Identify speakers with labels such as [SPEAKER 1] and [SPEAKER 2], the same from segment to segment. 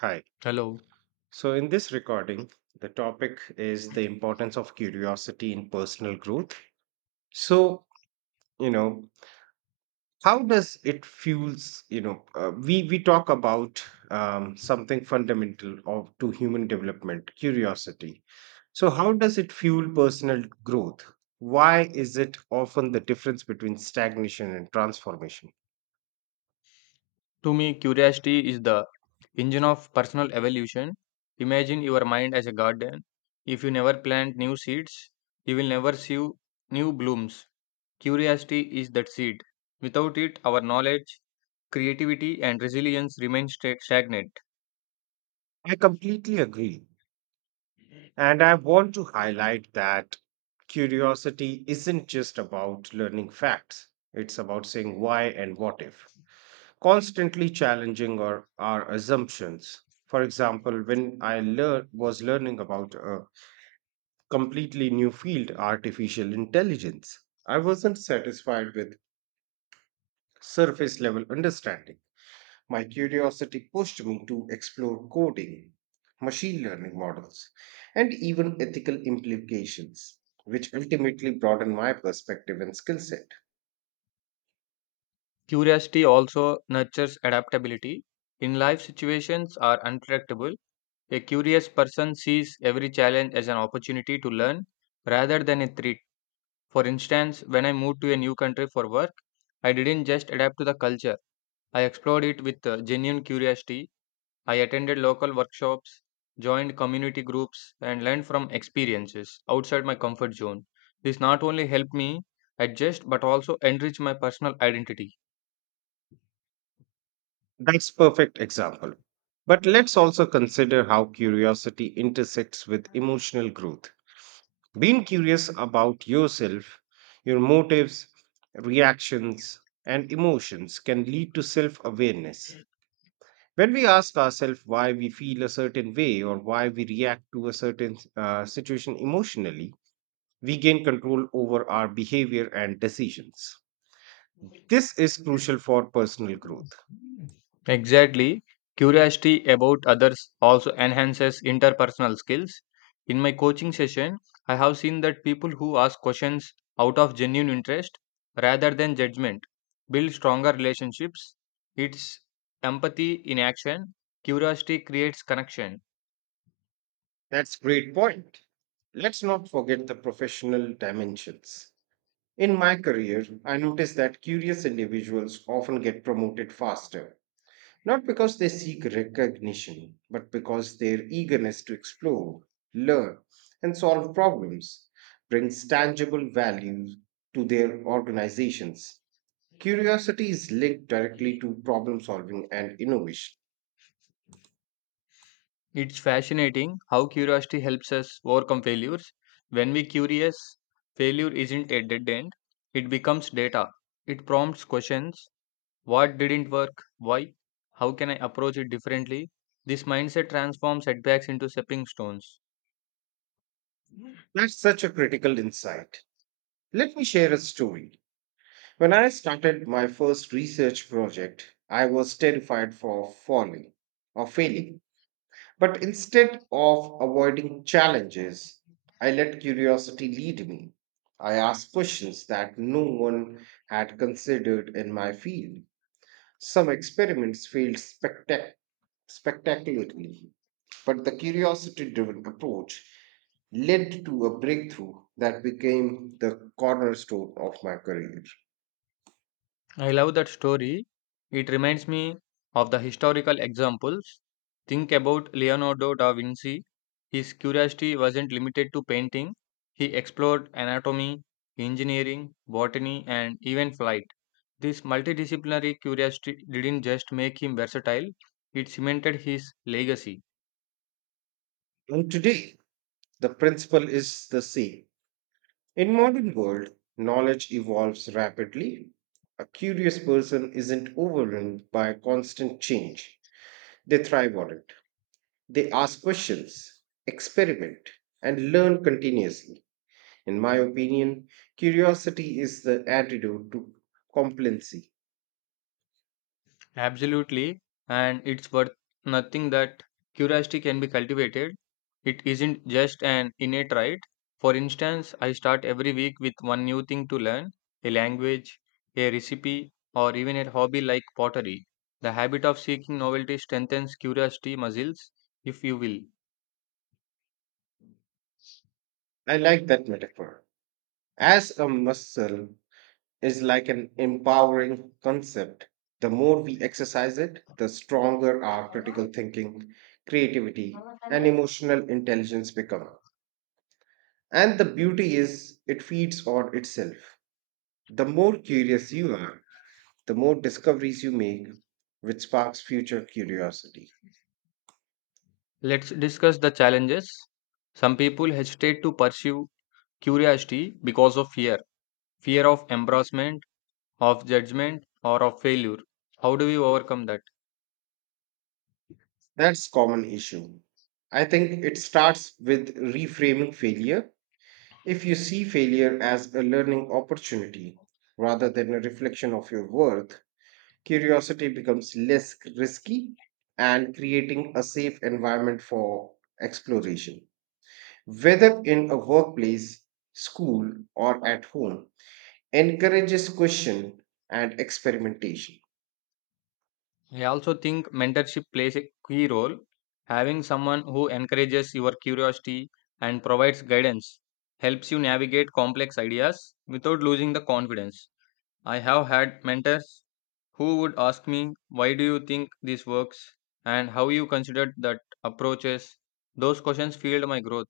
[SPEAKER 1] Hi.
[SPEAKER 2] Hello.
[SPEAKER 1] So, in this recording, the topic is the importance of curiosity in personal growth. So, you know, how does it fuels, you know, we talk about something fundamental to human development, curiosity. So, how does it fuel personal growth? Why is it often the difference between stagnation and transformation?
[SPEAKER 2] To me, curiosity is the engine of personal evolution. Imagine your mind as a garden. If you never plant new seeds, you will never see new blooms. Curiosity is that seed. Without it, our knowledge, creativity, and resilience remain stagnant.
[SPEAKER 1] I completely agree. And I want to highlight that curiosity isn't just about learning facts, it's about saying why and what if, constantly challenging our assumptions. For example, when was learning about a completely new field, artificial intelligence, I wasn't satisfied with surface level understanding. My curiosity pushed me to explore coding, machine learning models, and even ethical implications, which ultimately broadened my perspective and skill set.
[SPEAKER 2] Curiosity also nurtures adaptability. In life, situations are unpredictable. A curious person sees every challenge as an opportunity to learn rather than a threat. For instance, when I moved to a new country for work, I didn't just adapt to the culture, I explored it with genuine curiosity. I attended local workshops, joined community groups, and learned from experiences outside my comfort zone. This not only helped me adjust but also enrich my personal identity.
[SPEAKER 1] That's perfect example. But let's also consider how curiosity intersects with emotional growth. Being curious about yourself, your motives, reactions, and emotions can lead to self awareness. When we ask ourselves why we feel a certain way or why we react to a certain situation emotionally, we gain control over our behavior and decisions. This is crucial for personal growth.
[SPEAKER 2] Exactly. Curiosity about others also enhances interpersonal skills. In my coaching session, I have seen that people who ask questions out of genuine interest rather than judgment build stronger relationships. It's empathy in action. Curiosity creates connection.
[SPEAKER 1] That's great point. Let's not forget the professional dimensions. In my career, I noticed that curious individuals often get promoted faster not because they seek recognition, but because their eagerness to explore, learn, and solve problems brings tangible value to their organizations. Curiosity is linked directly to problem solving and innovation.
[SPEAKER 2] It's fascinating how curiosity helps us overcome failures. When we curious, failure isn't a dead end, it becomes data. It prompts questions. What didn't work? Why? How can I approach it differently? This mindset transforms setbacks into stepping stones.
[SPEAKER 1] That's such a critical insight. Let me share a story. When I started my first research project, I was terrified for falling or failing. But instead of avoiding challenges, I let curiosity lead me. I asked questions that no one had considered in my field. Some experiments failed spectacularly, but the curiosity driven approach led to a breakthrough that became the cornerstone of my career.
[SPEAKER 2] I love that story. It reminds me of the historical examples. Think about Leonardo da Vinci. His curiosity wasn't limited to painting, he explored anatomy, engineering, botany, and even flight. This multidisciplinary curiosity didn't just make him versatile, it cemented his legacy.
[SPEAKER 1] And today, the principle is the same. In modern world, knowledge evolves rapidly. A curious person isn't overwhelmed by constant change. They thrive on it. They ask questions, experiment, and learn continuously. In my opinion, curiosity is the antidote to complacency.
[SPEAKER 2] Absolutely, and it's worth nothing that curiosity can be cultivated. It isn't just an innate right. For instance, I start every week with one new thing to learn, a language, a recipe, or even a hobby like pottery. The habit of seeking novelty strengthens curiosity muscles, if you will.
[SPEAKER 1] I like that metaphor. As a muscle is like an empowering concept. The more we exercise it, the stronger our critical thinking, creativity, and emotional intelligence become. And the beauty is, it feeds on itself. The more curious you are, the more discoveries you make, which sparks future curiosity.
[SPEAKER 2] Let's discuss the challenges. Some people hesitate to pursue curiosity because of fear, fear of embarrassment, of judgment, or of failure. How do we overcome that?
[SPEAKER 1] That's common issue. I think it starts with reframing failure. If you see failure as a learning opportunity rather than a reflection of your worth, curiosity becomes less risky and creating a safe environment for exploration. Whether in a workplace, school, or at home, encourages question and experimentation.
[SPEAKER 2] I also think mentorship plays a key role. Having someone who encourages your curiosity and provides guidance helps you navigate complex ideas without losing the confidence. I have had mentors who would ask me, why do you think this works? And how you considered that approaches. Those questions fueled my growth.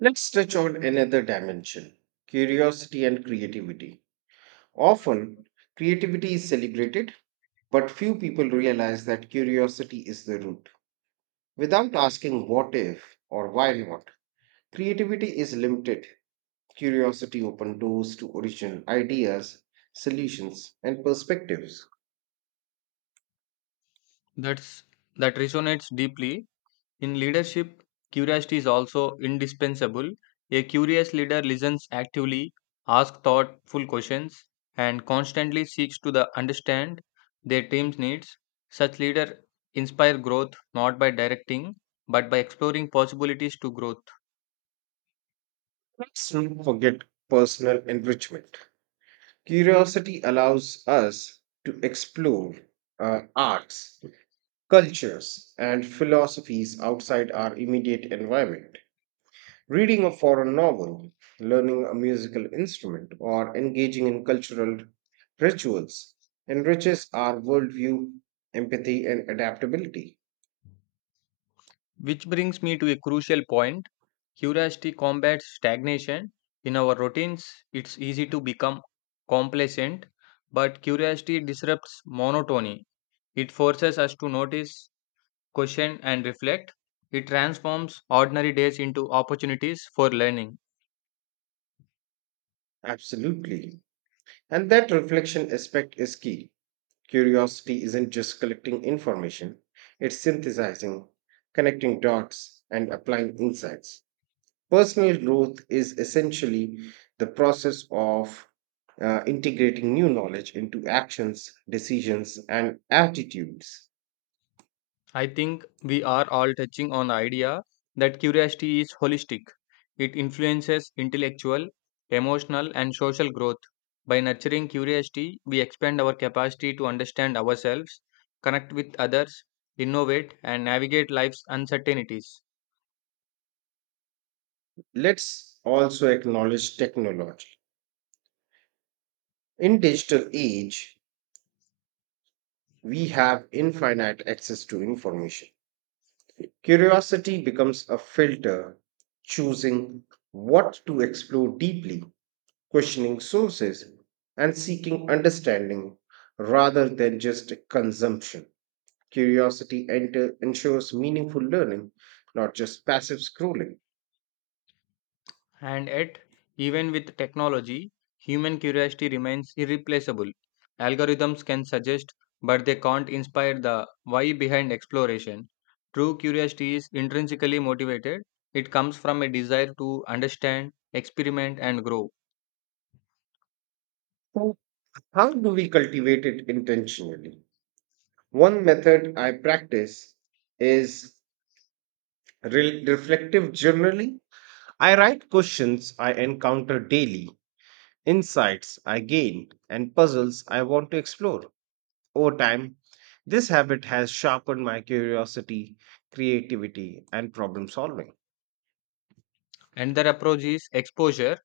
[SPEAKER 1] Let's touch on another dimension curiosity and creativity. Often, creativity is celebrated, but few people realize that curiosity is the root. Without asking what if or why not, creativity is limited. Curiosity opens doors to original ideas, solutions, and perspectives.
[SPEAKER 2] That's that resonates deeply. In leadership, curiosity is also indispensable. A curious leader listens actively, asks thoughtful questions, and constantly seeks to the understand their team's needs. Such leaders inspire growth not by directing but by exploring possibilities to growth.
[SPEAKER 1] Let's not forget personal enrichment. Curiosity allows us to explore arts, cultures, and philosophies outside our immediate environment. Reading a foreign novel, learning a musical instrument, or engaging in cultural rituals enriches our worldview, empathy, and adaptability.
[SPEAKER 2] Which brings me to a crucial point. Curiosity combats stagnation. In our routines, it's easy to become complacent, but curiosity disrupts monotony. It forces us to notice, question, and reflect. It transforms ordinary days into opportunities for learning.
[SPEAKER 1] Absolutely. And that reflection aspect is key. Curiosity isn't just collecting information, it's synthesizing, connecting dots, and applying insights. Personal growth is essentially the process of integrating new knowledge into actions, decisions, and attitudes.
[SPEAKER 2] I think we are all touching on the idea that curiosity is holistic. It influences intellectual, emotional, and social growth. By nurturing curiosity, we expand our capacity to understand ourselves, connect with others, innovate, and navigate life's uncertainties.
[SPEAKER 1] Let's also acknowledge technology. In digital age, we have infinite access to information. Curiosity becomes a filter, choosing what to explore deeply, questioning sources, and seeking understanding rather than just consumption. Ensures meaningful learning, not just passive scrolling.
[SPEAKER 2] And yet, even with technology, human curiosity remains irreplaceable. Algorithms can suggest, but they can't inspire the why behind exploration. True curiosity is intrinsically motivated, it comes from a desire to understand, experiment, and grow.
[SPEAKER 1] So, how do we cultivate it intentionally? One method I practice is reflective journaling. I write questions I encounter daily insights I gain, and puzzles I want to explore. Over time, this habit has sharpened my curiosity, creativity, and problem solving.
[SPEAKER 2] Another approach is exposure.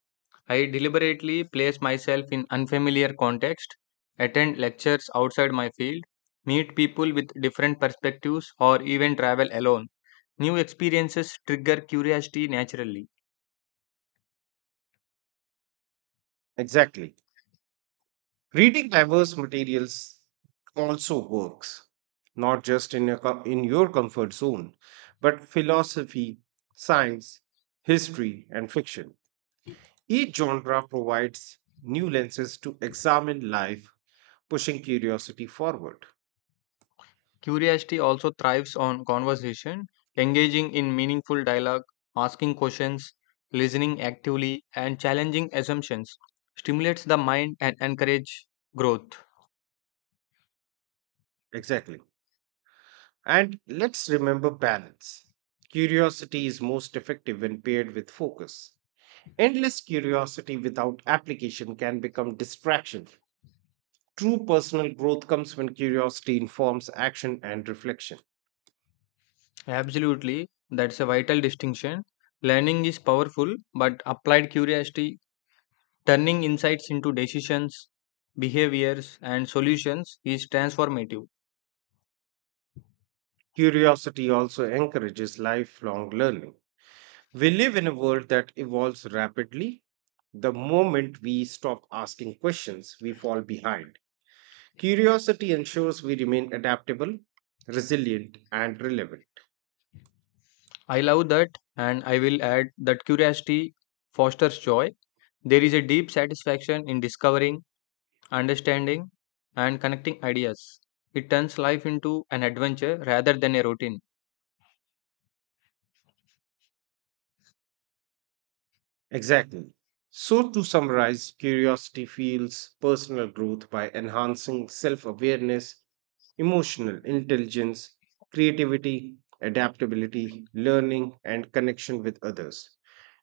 [SPEAKER 2] I deliberately place myself in unfamiliar context, attend lectures outside my field, meet people with different perspectives, or even travel alone. New experiences trigger curiosity naturally.
[SPEAKER 1] Exactly. Reading diverse materials also works, not just in in your comfort zone, but philosophy, science, history, and fiction. Each genre provides new lenses to examine life, pushing curiosity forward.
[SPEAKER 2] Curiosity also thrives on conversation, engaging in meaningful dialogue, asking questions, listening actively, and challenging assumptions stimulates the mind and encourage growth.
[SPEAKER 1] Exactly. And let's remember balance. Curiosity is most effective when paired with focus. Endless curiosity without application can become distraction. True personal growth comes when curiosity informs action and reflection.
[SPEAKER 2] Absolutely, that's a vital distinction. Learning is powerful, but applied curiosity, turning insights into decisions, behaviors, and solutions is transformative.
[SPEAKER 1] Curiosity also encourages lifelong learning. We live in a world that evolves rapidly. The moment we stop asking questions, we fall behind. Curiosity ensures we remain adaptable, resilient, and relevant.
[SPEAKER 2] I love that, and I will add that curiosity fosters joy. There is a deep satisfaction in discovering, understanding, and connecting ideas. It turns life into an adventure rather than a routine.
[SPEAKER 1] Exactly. So, to summarize, curiosity fuels personal growth by enhancing self awareness, emotional intelligence, creativity, adaptability, learning, and connection with others.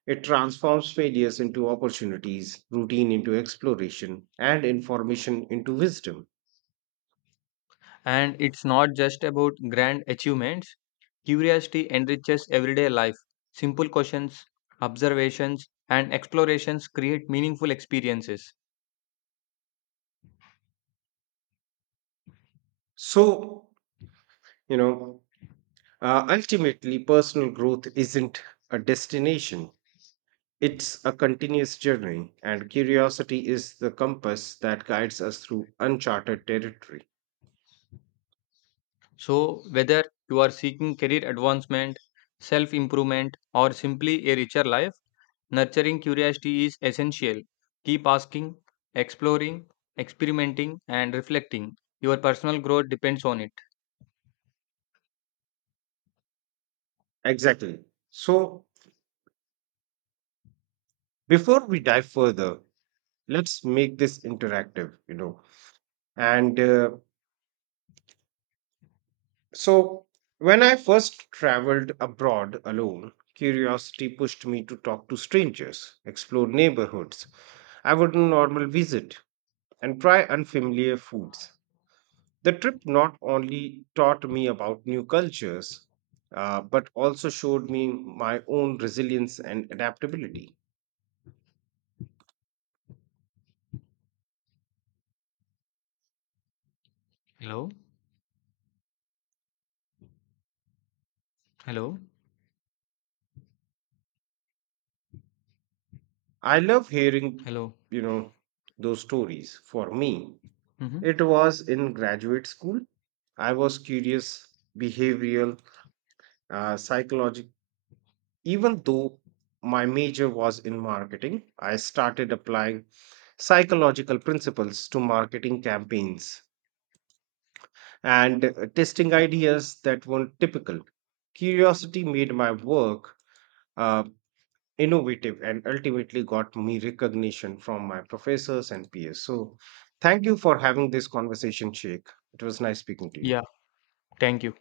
[SPEAKER 1] It transforms failures into opportunities, routine into exploration, and information into wisdom.
[SPEAKER 2] And it's not just about grand achievements. Curiosity enriches everyday life. Simple questions, observations, and explorations create meaningful experiences.
[SPEAKER 1] So, you know, ultimately, personal growth isn't a destination, it's a continuous journey, and curiosity is the compass that guides us through uncharted territory.
[SPEAKER 2] So, whether you are seeking career advancement, self improvement, or simply a richer life, nurturing curiosity is essential. Keep asking, exploring, experimenting, and reflecting. Your personal growth depends on it.
[SPEAKER 1] Exactly. So, before we dive further, let's make this interactive, and uh, So, when I first traveled abroad alone, curiosity pushed me to talk to strangers, explore neighborhoods I wouldn't normally visit, and try unfamiliar foods. The trip not only taught me about new cultures, but also showed me my own resilience and adaptability.
[SPEAKER 2] Hello? Hello?
[SPEAKER 1] I love hearing,
[SPEAKER 2] Hello?
[SPEAKER 1] you know, those stories. For me,
[SPEAKER 2] Mhm.
[SPEAKER 1] it was in graduate school. I was curious, behavioral, psychological. Even though my major was in marketing, I started applying psychological principles to marketing campaigns and testing ideas that weren't typical. Curiosity made my work uh, innovative and ultimately got me recognition from my professors and peers. So, thank you for having this conversation, Sheikh. It was nice speaking to you.
[SPEAKER 2] Yeah, thank you.